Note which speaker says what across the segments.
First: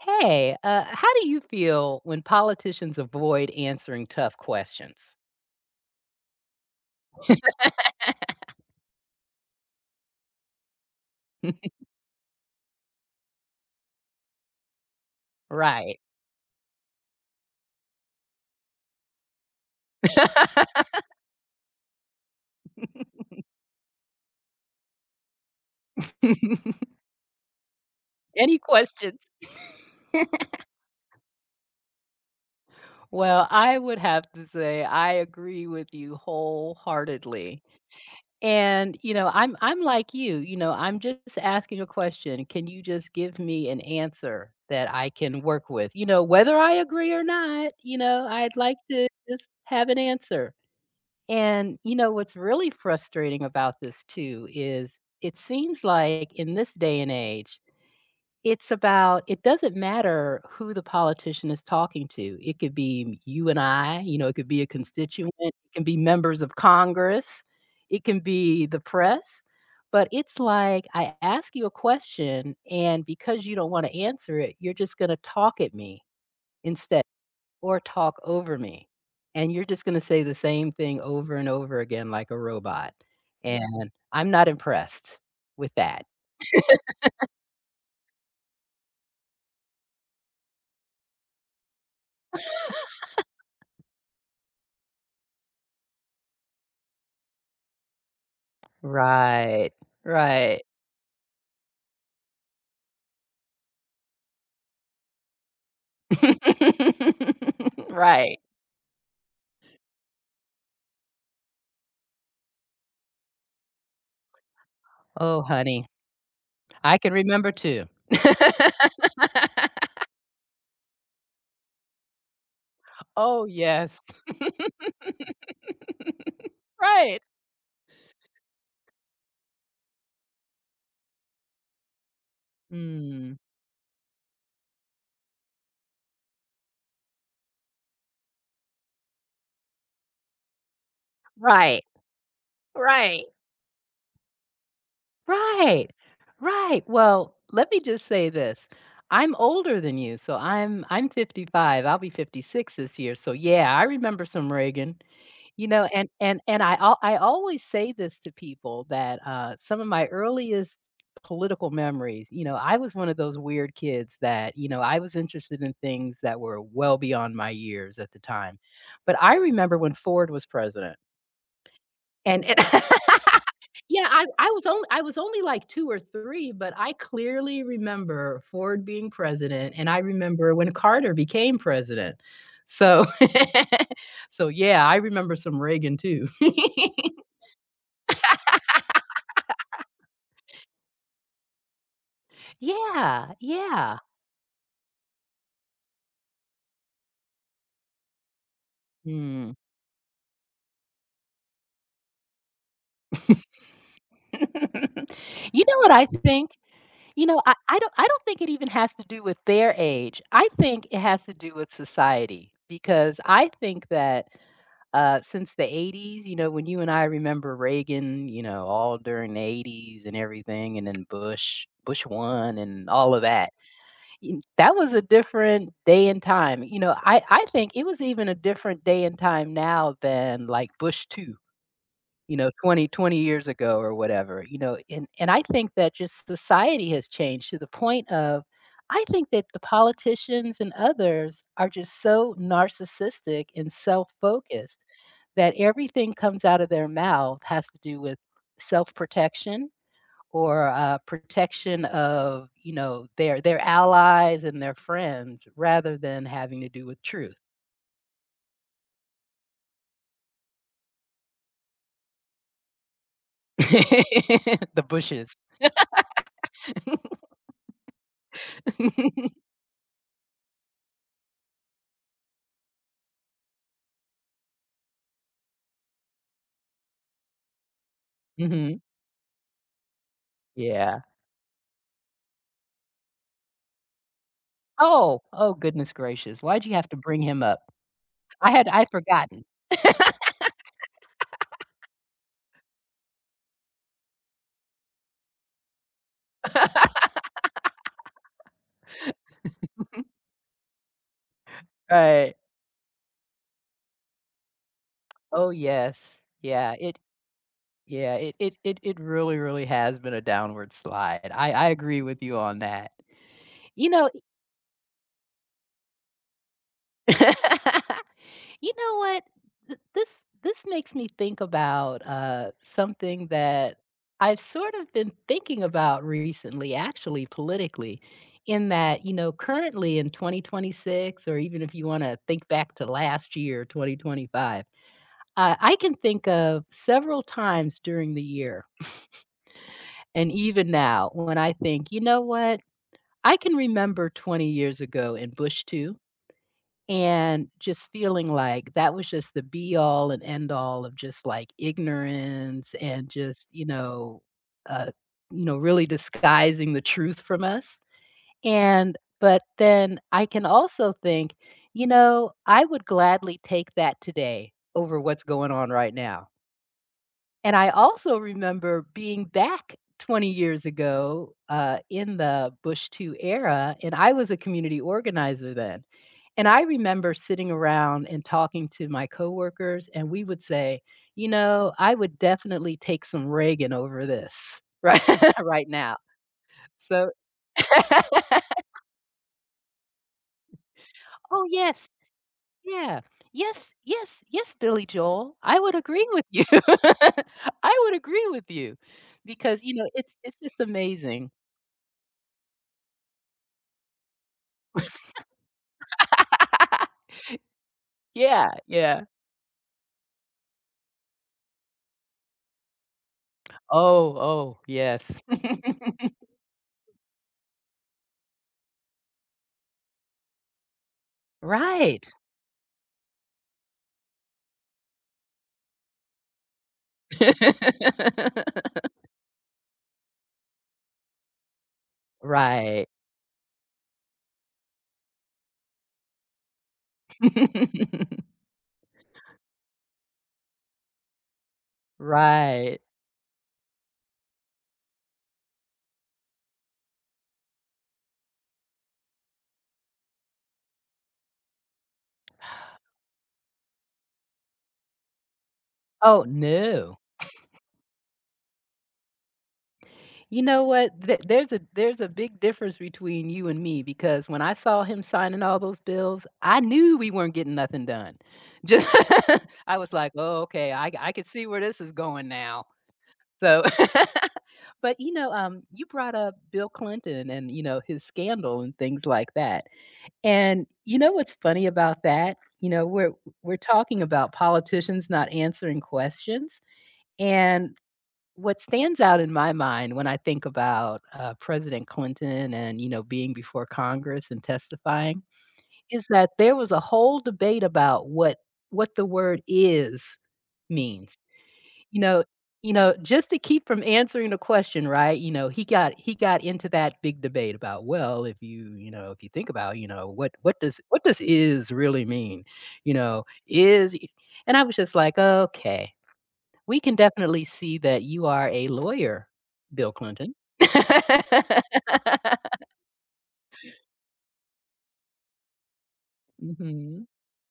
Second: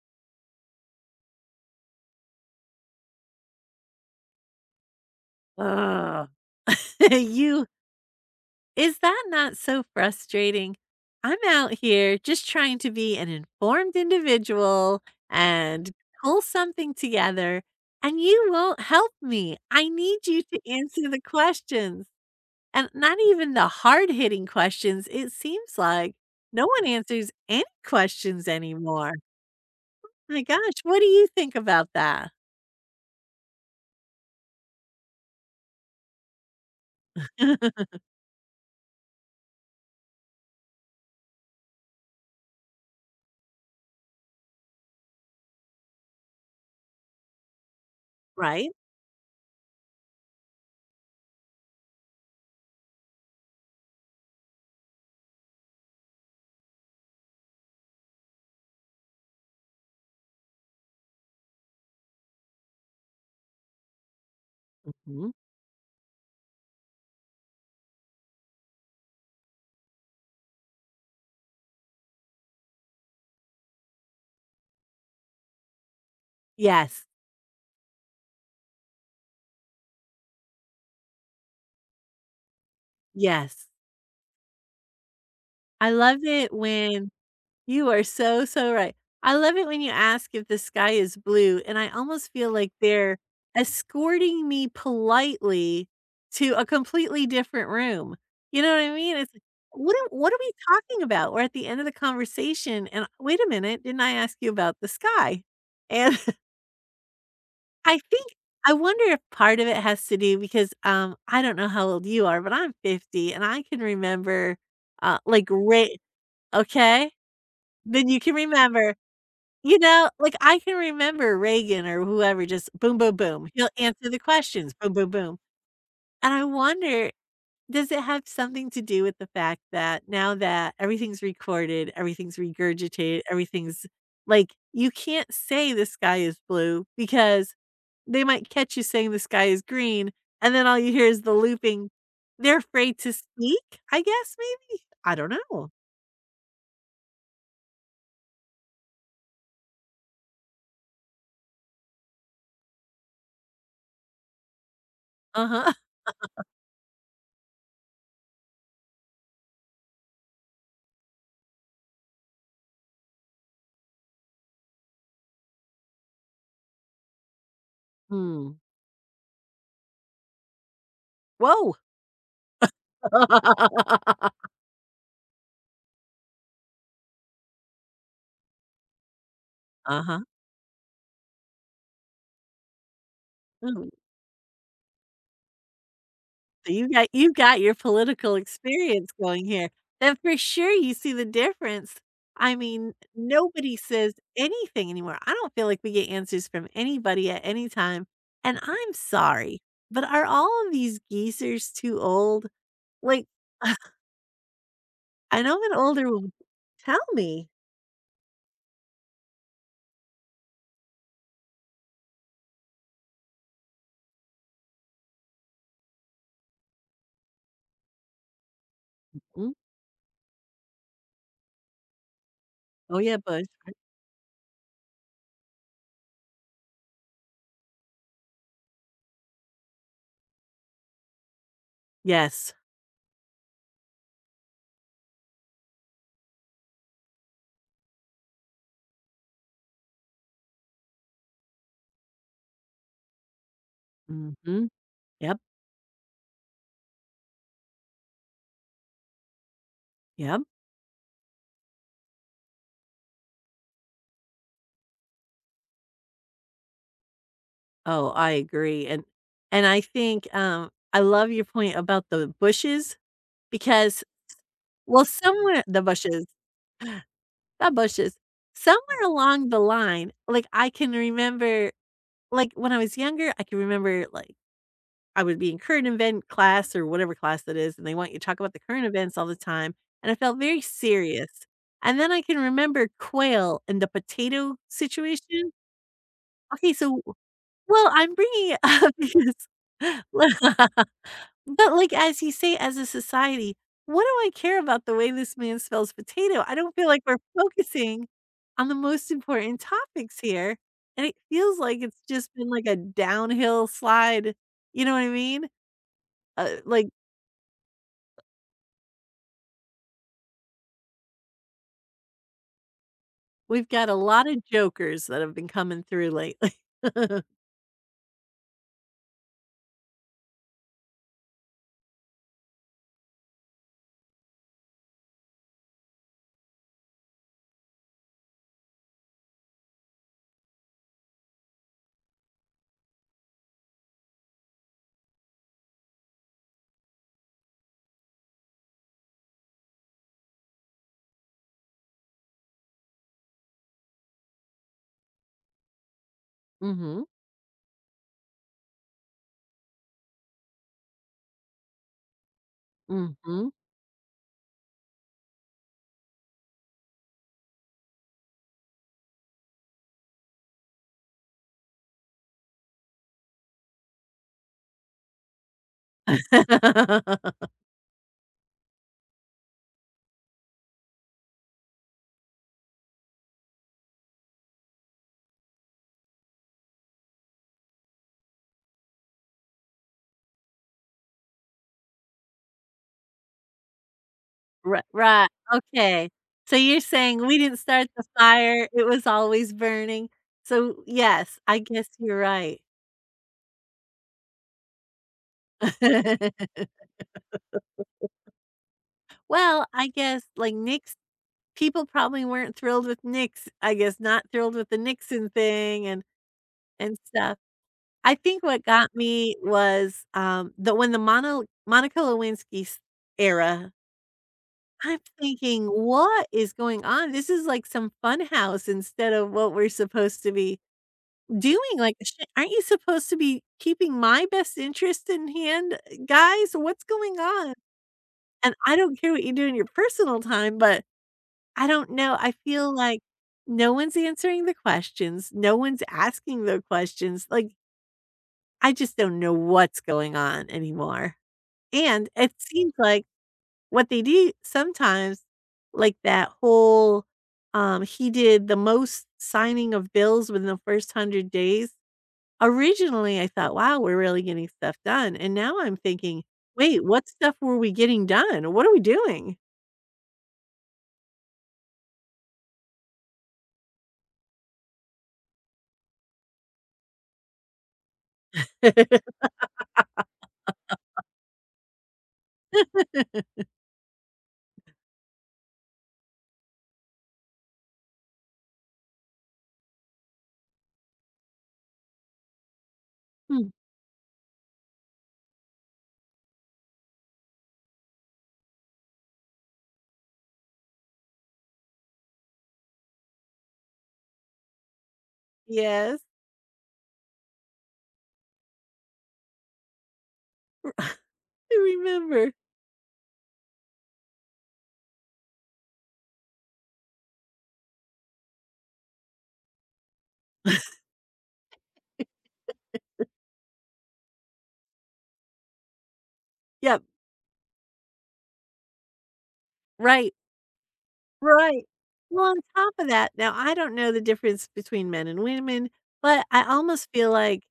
Speaker 1: Hey, how do you feel when politicians avoid answering tough questions?
Speaker 2: Oh, You is that not so frustrating? I'm out here just trying to be an informed individual and
Speaker 1: Right.
Speaker 2: pull something together, and you won't help me. I need you to answer the questions, and not even the hard-hitting questions, it seems like. No one answers any questions
Speaker 1: Any
Speaker 2: anymore.
Speaker 1: questions?
Speaker 2: My gosh, what do you think about that?
Speaker 1: Well, I would have to say I agree with you wholeheartedly. And, you know, I'm like you know, I'm just asking a question. Can you just give me an answer that I can work with? You know, whether I agree or not, you know, I'd
Speaker 2: Right?
Speaker 1: like to just have an answer. And, you know, what's really frustrating about this too is it seems like in this day and age, it doesn't matter who the politician is talking to. It could be you and I, you know, it could be a
Speaker 2: Mhm.
Speaker 1: constituent, it can be members of Congress, it can be the press. But it's like I ask you a question, and because you don't want to answer it, you're just going to talk at me instead,
Speaker 2: Yes,
Speaker 1: or talk over me, and you're just gonna say the same thing over and over again like a robot. Yeah.
Speaker 2: yes.
Speaker 1: And I'm not impressed with
Speaker 2: I
Speaker 1: that.
Speaker 2: love it when You are so, so right. I love it when you ask if the sky is blue, and I almost feel like they're escorting me politely to a completely different room. You know what I mean? It's like,
Speaker 1: Right,
Speaker 2: what are we
Speaker 1: right.
Speaker 2: talking about? We're at the end of the conversation, and wait a minute, didn't I ask you about the sky? And I think
Speaker 1: Right.
Speaker 2: I wonder if part of it has to do because I don't know how old you are, but I'm 50, and I can remember
Speaker 1: Oh,
Speaker 2: like
Speaker 1: honey,
Speaker 2: ra
Speaker 1: I
Speaker 2: Okay,
Speaker 1: can remember too.
Speaker 2: then you can remember you know, like, I can remember Reagan or whoever just boom, boom,
Speaker 1: Oh,
Speaker 2: boom. He'll
Speaker 1: yes.
Speaker 2: answer the questions, boom, boom, boom. And I wonder,
Speaker 1: Right.
Speaker 2: does it have something to do with the fact that now that everything's recorded, everything's regurgitated,
Speaker 1: Mm.
Speaker 2: everything's like, you can't say the sky is blue because they might catch you saying the sky is green, and then all you hear is the
Speaker 1: Right,
Speaker 2: looping. They're afraid to
Speaker 1: right.
Speaker 2: speak, I guess, maybe? I don't know.
Speaker 1: Right. Right. Well, let me just say this. I'm older than you, so I'm 55. I'll be 56 this year. So yeah, I remember some Reagan. You
Speaker 2: Uh-huh.
Speaker 1: know, and I always say this to people that, some of my earliest political memories, you know, I was one of those weird kids that, you know, I was interested in things that were well beyond my years at the
Speaker 2: Hmm.
Speaker 1: time. But I remember when Ford was president.
Speaker 2: Whoa.
Speaker 1: And Yeah, I I was only I was only, like, 2 or 3, but I clearly remember Ford being president, and I
Speaker 2: Uh-huh.
Speaker 1: remember when Carter became president. So
Speaker 2: Mm.
Speaker 1: so, yeah, I remember some Reagan too.
Speaker 2: So you got you got your political experience going here, then for sure you see the difference. I mean,
Speaker 1: Yeah,
Speaker 2: nobody
Speaker 1: yeah.
Speaker 2: says anything anymore. I don't feel like we get answers from anybody at any time, and I'm
Speaker 1: Mm.
Speaker 2: sorry, but are all of these geezers too old? Like, I know
Speaker 1: You
Speaker 2: I'm
Speaker 1: know
Speaker 2: an
Speaker 1: what I
Speaker 2: older one.
Speaker 1: think?
Speaker 2: Tell
Speaker 1: You know,
Speaker 2: me.
Speaker 1: I don't think it even has to do with their age. I think it has to do with society because I think that, since the '80s, you know, when you and I remember Reagan, you know, all during the
Speaker 2: Mm,
Speaker 1: '80s and everything, and then Bush 1 and
Speaker 2: oh,
Speaker 1: all
Speaker 2: yeah,
Speaker 1: of
Speaker 2: Bush.
Speaker 1: that. Y That was a different day and time, you know, I think it was even a different day and time now than, like, Bush 2, you know,
Speaker 2: Yes.
Speaker 1: twenty years ago or whatever, you know, and I think that just society has changed to the point of, I think that the politicians and others are just so narcissistic and
Speaker 2: Mhm.
Speaker 1: self-focused
Speaker 2: Yep,
Speaker 1: that everything comes out of their mouth has to do with self-protection
Speaker 2: yep.
Speaker 1: or protection of, you know, their allies and their friends rather than having to do with truth.
Speaker 2: Oh, I agree, and I think, I love your point about the Bushes because
Speaker 1: The
Speaker 2: Well,
Speaker 1: bushes.
Speaker 2: somewhere the bushes, the bushes. Somewhere along the line, like, I can remember like, when I was younger, I can remember, like, I would be in current event class or whatever class that is, and they want you to talk about the
Speaker 1: Hmm.
Speaker 2: current events all the time, and I felt very
Speaker 1: Yeah.
Speaker 2: serious. And then I can remember quail and the potato
Speaker 1: Oh,
Speaker 2: situation.
Speaker 1: oh, goodness gracious. Why'd
Speaker 2: Okay,
Speaker 1: you have to
Speaker 2: so
Speaker 1: bring him up?
Speaker 2: well, I'm
Speaker 1: I
Speaker 2: bringing it
Speaker 1: had I'd
Speaker 2: up because
Speaker 1: forgotten.
Speaker 2: But, like, as you say, as a society, what do I care about the way this man spells potato? I don't feel like we're focusing on the most important topics here, and it feels like it's just
Speaker 1: Right.
Speaker 2: been like a downhill slide, you know what I mean?
Speaker 1: Oh, yes.
Speaker 2: Uh,
Speaker 1: Yeah,
Speaker 2: like,
Speaker 1: it yeah, it it it it really, really has been a downward slide. I agree with you on that.
Speaker 2: we've got
Speaker 1: You
Speaker 2: a
Speaker 1: know.
Speaker 2: lot of jokers that have been coming through lately.
Speaker 1: You know what? Th- This this makes me think about something that I've sort of been thinking about recently, actually politically, in that, you know, currently in 2026, or even if you want to think back to last year, 2025, I can think of several times during the year, and even now when I think, you know what, I can remember 20 years ago in Bush 2,
Speaker 2: Mhm,
Speaker 1: and just feeling like that was just the be all and end all of just like ignorance and just,
Speaker 2: mhm.
Speaker 1: uh, you know, really disguising the truth from us. And but then I can also think, you know, I would gladly take that today over what's going on right
Speaker 2: Ri
Speaker 1: now. And I also remember being back 20 years ago, in the Bush II era, and I was a community organizer then. And I remember sitting around and talking to my coworkers, and we would say, "You know, I would definitely take some Reagan over this right
Speaker 2: right,
Speaker 1: right now."
Speaker 2: okay. So you're
Speaker 1: So
Speaker 2: saying we didn't start the fire, it was always burning. So, yes,
Speaker 1: Oh,
Speaker 2: I
Speaker 1: yes.
Speaker 2: guess you're right.
Speaker 1: Yeah. "Yes, yes, yes, Billy Joel, I would agree with you. I would agree with you." Because,
Speaker 2: Well,
Speaker 1: you know,
Speaker 2: I
Speaker 1: it's
Speaker 2: guess,
Speaker 1: it's
Speaker 2: like,
Speaker 1: just
Speaker 2: Nix
Speaker 1: amazing.
Speaker 2: people probably weren't thrilled with Nix, I guess not thrilled with the Nixon thing and stuff. I think
Speaker 1: Yeah,
Speaker 2: what got
Speaker 1: yeah.
Speaker 2: me was, the when the Mono Monica Lewinsky's era,
Speaker 1: Oh, oh,
Speaker 2: I'm
Speaker 1: yes.
Speaker 2: thinking, "What is going on? This is like some funhouse instead of what we're supposed to be doing, like,
Speaker 1: Right.
Speaker 2: sh aren't you supposed to be keeping my best interest in hand, guys? What's going on? And I don't care what you do in your personal time, but I don't know, I feel
Speaker 1: Right.
Speaker 2: like no one's answering the questions, no one's asking the questions, like, I just don't know what's going on anymore, and it seems
Speaker 1: Right.
Speaker 2: like what they do sometimes, like that whole, he did the most signing of bills within the first 100 days. Originally, I thought, "Wow, we're really getting stuff done," and now I'm
Speaker 1: Oh,
Speaker 2: thinking, "Wait,
Speaker 1: no.
Speaker 2: what stuff were we getting done? What are we doing?"
Speaker 1: You know what? Th there's a big difference between you and me because when I saw him signing all those bills, I knew we weren't getting nothing done. Just I was like, "Oh, okay. I could see where this is going now." So but, you know, you brought up Bill Clinton and, you know, his scandal and things like that. And you know what's funny about that? You know, we're
Speaker 2: Hmm,
Speaker 1: we're talking about politicians not answering questions, and what stands out in my mind when I think about, President Clinton and, you know, being before Congress and testifying
Speaker 2: yes,
Speaker 1: is that there was a whole debate about what the word "is"
Speaker 2: I
Speaker 1: means. You know
Speaker 2: remember.
Speaker 1: you know, just to keep from answering the question, right, you know, he got into that big debate about, well, if you think about, you know, what what does what does "is" really mean? You know, "is," and I was just like, "Okay, we
Speaker 2: Yep.
Speaker 1: can definitely see that you are a lawyer, Bill
Speaker 2: Right,
Speaker 1: Clinton."
Speaker 2: right. Well, on top of that, now I don't know the difference between men and women, but I almost
Speaker 1: Mhm.
Speaker 2: feel like,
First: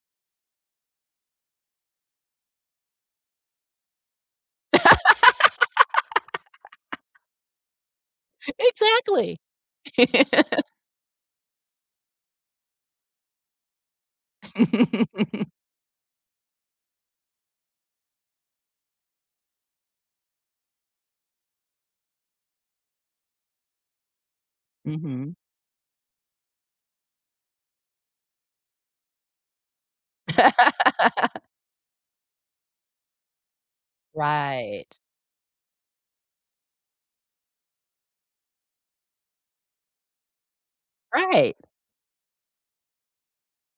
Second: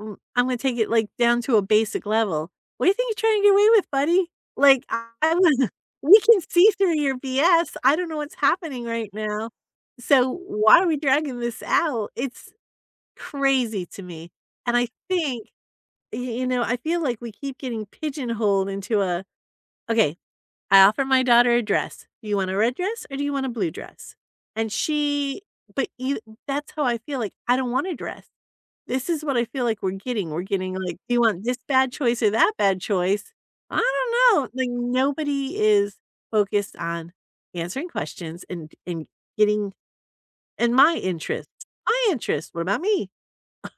Speaker 2: mm, I'm gonna take it, like, down to a basic level. "What do you think you're trying to get away with, buddy? Like, I was we can see through your BS. I don't know what's happening right
Speaker 1: Exactly.
Speaker 2: now, so why are we dragging this out?" It's crazy to me, and I think y you know, I feel like we keep getting pigeonholed into a, "Okay, I offer my daughter a dress. Do you want a red dress or do you want a blue dress?" And
Speaker 1: Mhm.
Speaker 2: she but you that's how I feel, like, I don't want a dress. This is what I feel like we're getting. We're getting, like, "Do you want this bad choice or that bad choice?" I don't know. Like,
Speaker 1: Right.
Speaker 2: nobody is focused on answering questions and getting and my
Speaker 1: Right.
Speaker 2: interests. My interests. What about me?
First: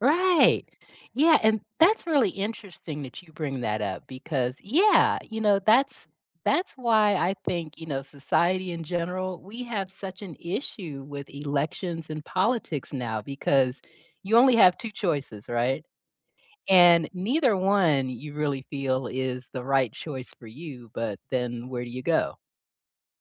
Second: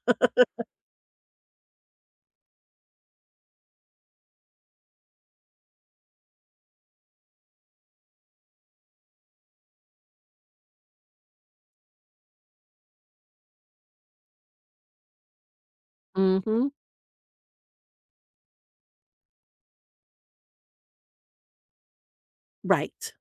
Speaker 1: Right. Yeah, and that's really interesting that you bring that up because yeah, you know, that's why I think, you know, society in general, we have such an issue with elections and politics now because you only have two choices, right?
Speaker 2: Mhm.
Speaker 1: And neither one you really feel is the right choice for you, but then where do you go?
Speaker 2: Right.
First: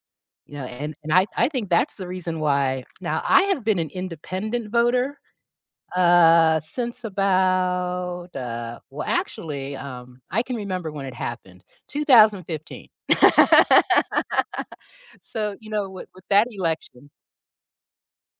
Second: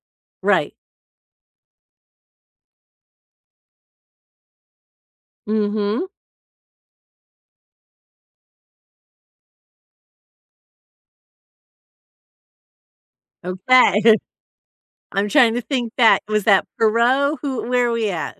Speaker 1: You know,
Speaker 2: Right.
Speaker 1: and I think that's the reason why now I have been an independent voter
Speaker 2: Mhm.
Speaker 1: since about, well, actually, I can remember when it happened, 2015.
Speaker 2: Okay. I'm trying
Speaker 1: So,
Speaker 2: to
Speaker 1: you know,
Speaker 2: think
Speaker 1: with
Speaker 2: back.
Speaker 1: with
Speaker 2: Was
Speaker 1: that
Speaker 2: that
Speaker 1: election
Speaker 2: Perot? Who where are we at?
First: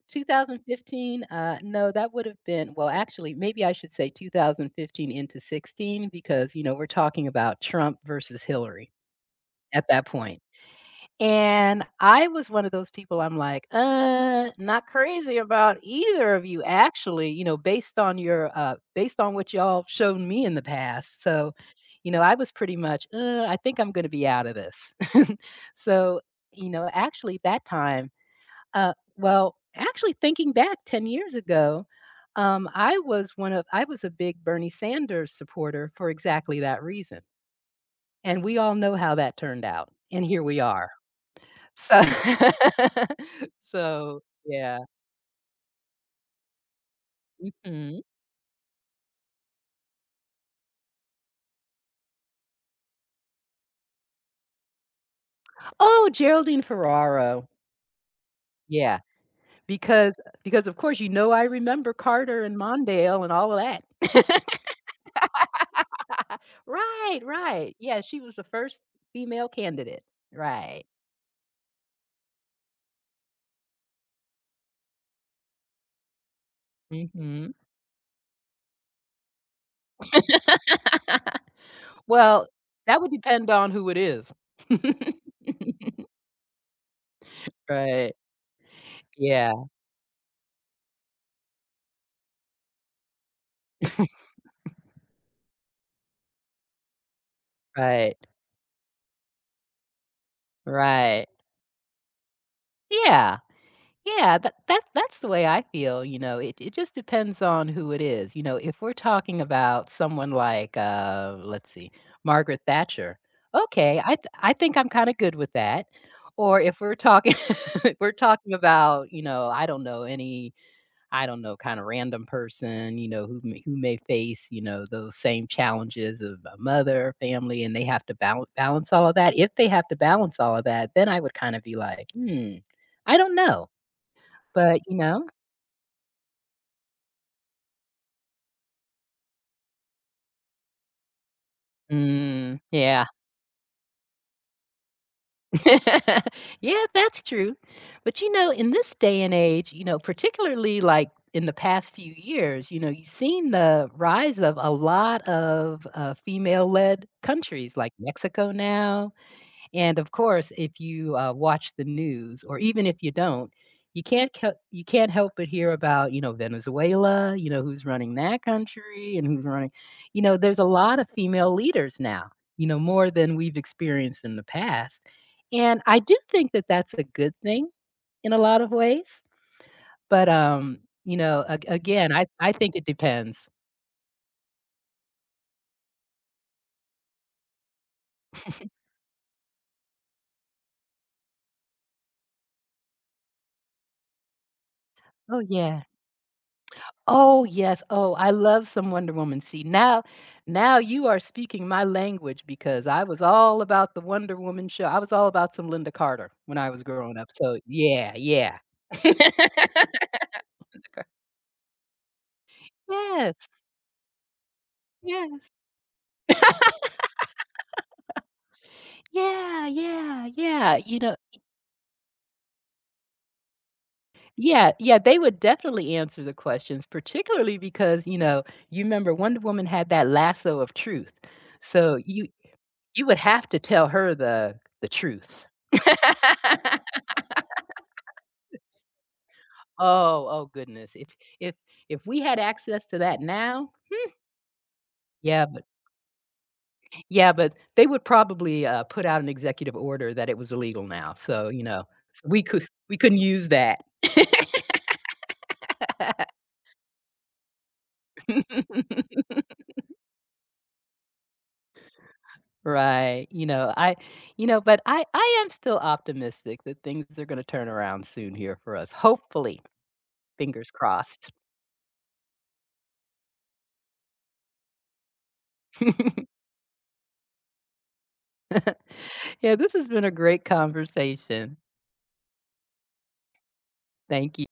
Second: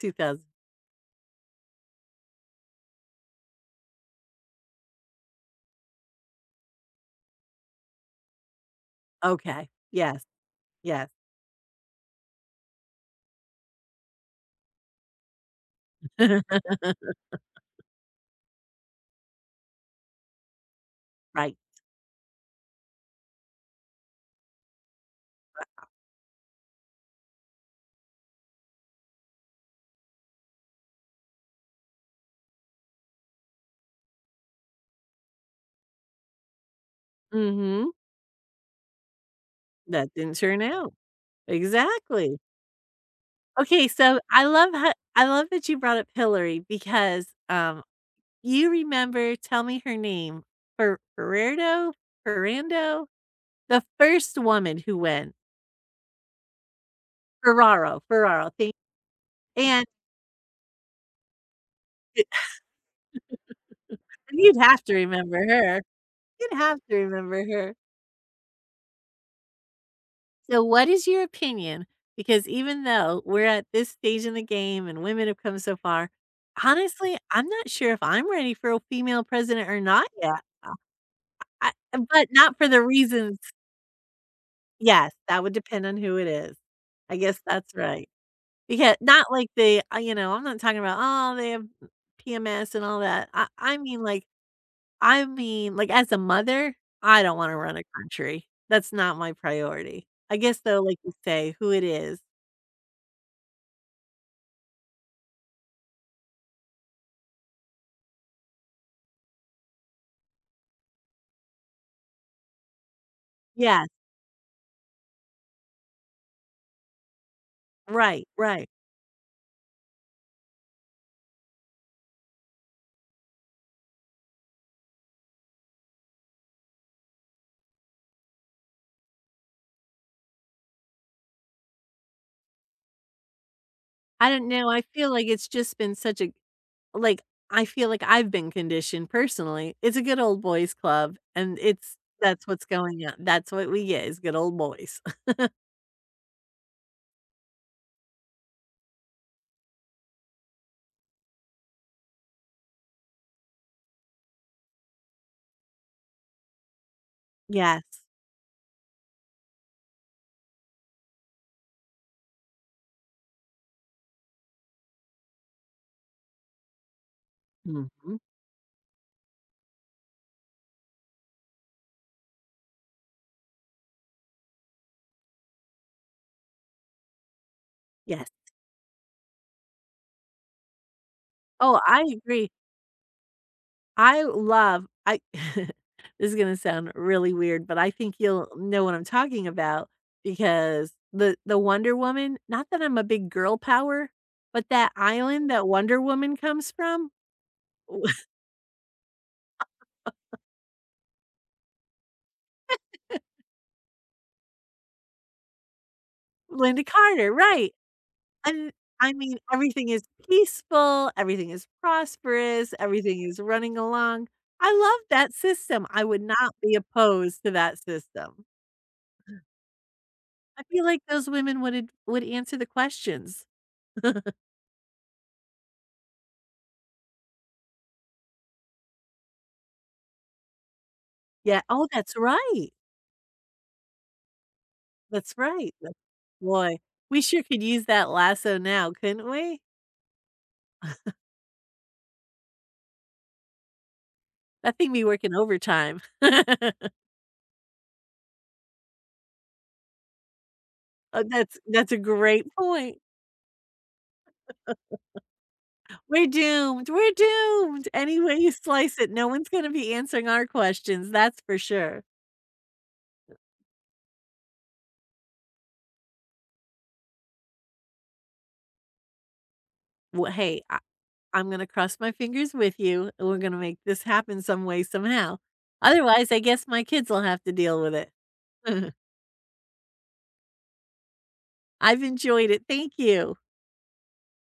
Speaker 2: 2000.
Speaker 1: 2015, no, that would have been, well, actually, maybe I should say 2015 into 16 because, you know, we're talking about Trump versus Hillary
Speaker 2: Okay.
Speaker 1: at that
Speaker 2: Yes,
Speaker 1: point.
Speaker 2: yes.
Speaker 1: And I was one of those people. I'm like, Not crazy about either of you actually, you know, based on your, based on what y'all shown me in the past." So,
Speaker 2: Right.
Speaker 1: you know, I was pretty much, I think I'm gonna be out of this." So, you know, actually that time, well, actually thinking back 10 years ago, I was a big Bernie Sanders supporter for exactly that reason,
Speaker 2: Mhm.
Speaker 1: and we all know how that turned out,
Speaker 2: That
Speaker 1: and
Speaker 2: didn't
Speaker 1: here we
Speaker 2: turn
Speaker 1: are.
Speaker 2: out.
Speaker 1: So
Speaker 2: Exactly. Okay, so
Speaker 1: so, yeah.
Speaker 2: I love that you brought up Hillary because,
Speaker 1: Mhm.
Speaker 2: you remember tell me her name, Ferrero Ferrando? The first woman who went.
Speaker 1: Oh, Geraldine Ferraro.
Speaker 2: Ferraro, Ferraro, thank
Speaker 1: Yeah.
Speaker 2: and
Speaker 1: Because because, of course, you know, I remember Carter and Mondale and all of that.
Speaker 2: you'd have to remember her. You'd have to
Speaker 1: Right,
Speaker 2: remember her.
Speaker 1: right. Yeah, she was the first female candidate.
Speaker 2: So,
Speaker 1: Right.
Speaker 2: what is your opinion? Because even though we're at this stage in the game and women have come so far, honestly, I'm
Speaker 1: Mhm.
Speaker 2: not sure if I'm ready for a female president or not yet. I but
Speaker 1: Well,
Speaker 2: not for the
Speaker 1: that would
Speaker 2: reasons
Speaker 1: depend on who it is.
Speaker 2: yes, that would depend on who it is. I guess that's right.
Speaker 1: Right.
Speaker 2: Because not like
Speaker 1: Yeah,
Speaker 2: they you know, I'm not talking about, "Oh, they have PMS and all that." I mean, like, as a mother, I don't wanna run a
Speaker 1: right,
Speaker 2: country. That's not my priority. I guess, though, like you
Speaker 1: right.
Speaker 2: say, who it is.
Speaker 1: Yeah. Yeah, that's the way I feel, you know, it just depends on who it is, you know, if we're talking about someone like, let's see, Margaret Thatcher,
Speaker 2: Yeah.
Speaker 1: okay, I think I'm kinda good with that, or if we're talking if we're
Speaker 2: Right,
Speaker 1: talking
Speaker 2: right.
Speaker 1: about, you know, I don't know, any, I don't know, kinda random person, you know, who may face, you know, those same challenges of a mother, family, and they have to balance all of that, if they have to balance all of that, then I would kinda be like, "Hmm, I don't know."
Speaker 2: I don't know,
Speaker 1: But,
Speaker 2: I
Speaker 1: you
Speaker 2: feel like
Speaker 1: know,
Speaker 2: it's just been such a like, I feel like I've been conditioned personally. It's a good old boys club, and it's that's what's going
Speaker 1: yeah.
Speaker 2: on. That's what we get is good old boys.
Speaker 1: Yeah, that's true. But, you know, in this day and age, you know, particularly, like, in the past few years, you know, you've seen the rise of a lot of, female-led countries like
Speaker 2: Yes.
Speaker 1: Mexico now. And of course, if you, watch the news or even if you don't, you can't help but hear about, you know, Venezuela, you know, who's running
Speaker 2: Mhm.
Speaker 1: that country and who's running, you know, there's a lot of female leaders now, you know, more than we've experienced in the past. And I do think that that's a good thing
Speaker 2: Yes.
Speaker 1: in a lot of ways, but, you know, ag
Speaker 2: Oh, I
Speaker 1: again, I
Speaker 2: agree.
Speaker 1: I think it depends.
Speaker 2: I love I this is gonna sound really weird, but I think you'll know what I'm talking about because the Wonder Woman not that I'm a big girl power, but that
Speaker 1: Oh,
Speaker 2: island that
Speaker 1: yeah.
Speaker 2: Wonder Woman comes from
Speaker 1: Oh, yes. Oh, I love some Wonder Woman. See, now you are speaking my language because I was all about the Wonder Woman show. I was all about some Linda Carter when I was
Speaker 2: Linda
Speaker 1: growing up.
Speaker 2: Carter,
Speaker 1: So,
Speaker 2: right,
Speaker 1: yeah, yeah.
Speaker 2: and I mean, everything is peaceful, everything is prosperous, everything
Speaker 1: Yes,
Speaker 2: is running along. I love that
Speaker 1: yes.
Speaker 2: system, I would not be opposed to that system.
Speaker 1: Yeah, yeah,
Speaker 2: I
Speaker 1: yeah,
Speaker 2: feel
Speaker 1: you
Speaker 2: like
Speaker 1: know,
Speaker 2: those women would ad would answer the questions.
Speaker 1: yeah, yeah, they would definitely answer the questions, particularly because, you know, you remember Wonder Woman had that lasso of truth.
Speaker 2: Yeah, oh,
Speaker 1: So,
Speaker 2: that's
Speaker 1: you
Speaker 2: right,
Speaker 1: you would have to tell her the
Speaker 2: that's
Speaker 1: truth.
Speaker 2: right, that's boy, we sure could use that lasso now, couldn't we?
Speaker 1: Oh, oh goodness. If if we had access to that now,
Speaker 2: That thing be working
Speaker 1: yeah, but
Speaker 2: overtime.
Speaker 1: yeah, but they would probably, put out an executive order that it was illegal now,
Speaker 2: Oh,
Speaker 1: so,
Speaker 2: that's
Speaker 1: you know,
Speaker 2: a
Speaker 1: we
Speaker 2: great
Speaker 1: could we
Speaker 2: point.
Speaker 1: couldn't use that.
Speaker 2: We're doomed, we're doomed. Any way you slice it, no one's gonna be answering our questions, that's for sure.
Speaker 1: Right, you know, but I am still optimistic that things are gonna turn around soon here for us, hopefully,
Speaker 2: Well, hey,
Speaker 1: fingers crossed.
Speaker 2: I'm gonna cross my fingers with you, and we're gonna make this happen some way, somehow. Otherwise, I guess my kids will have to deal with it.
Speaker 1: Yeah, this has been a great conversation.
Speaker 2: I've enjoyed it, thank you.
Speaker 1: Thank you.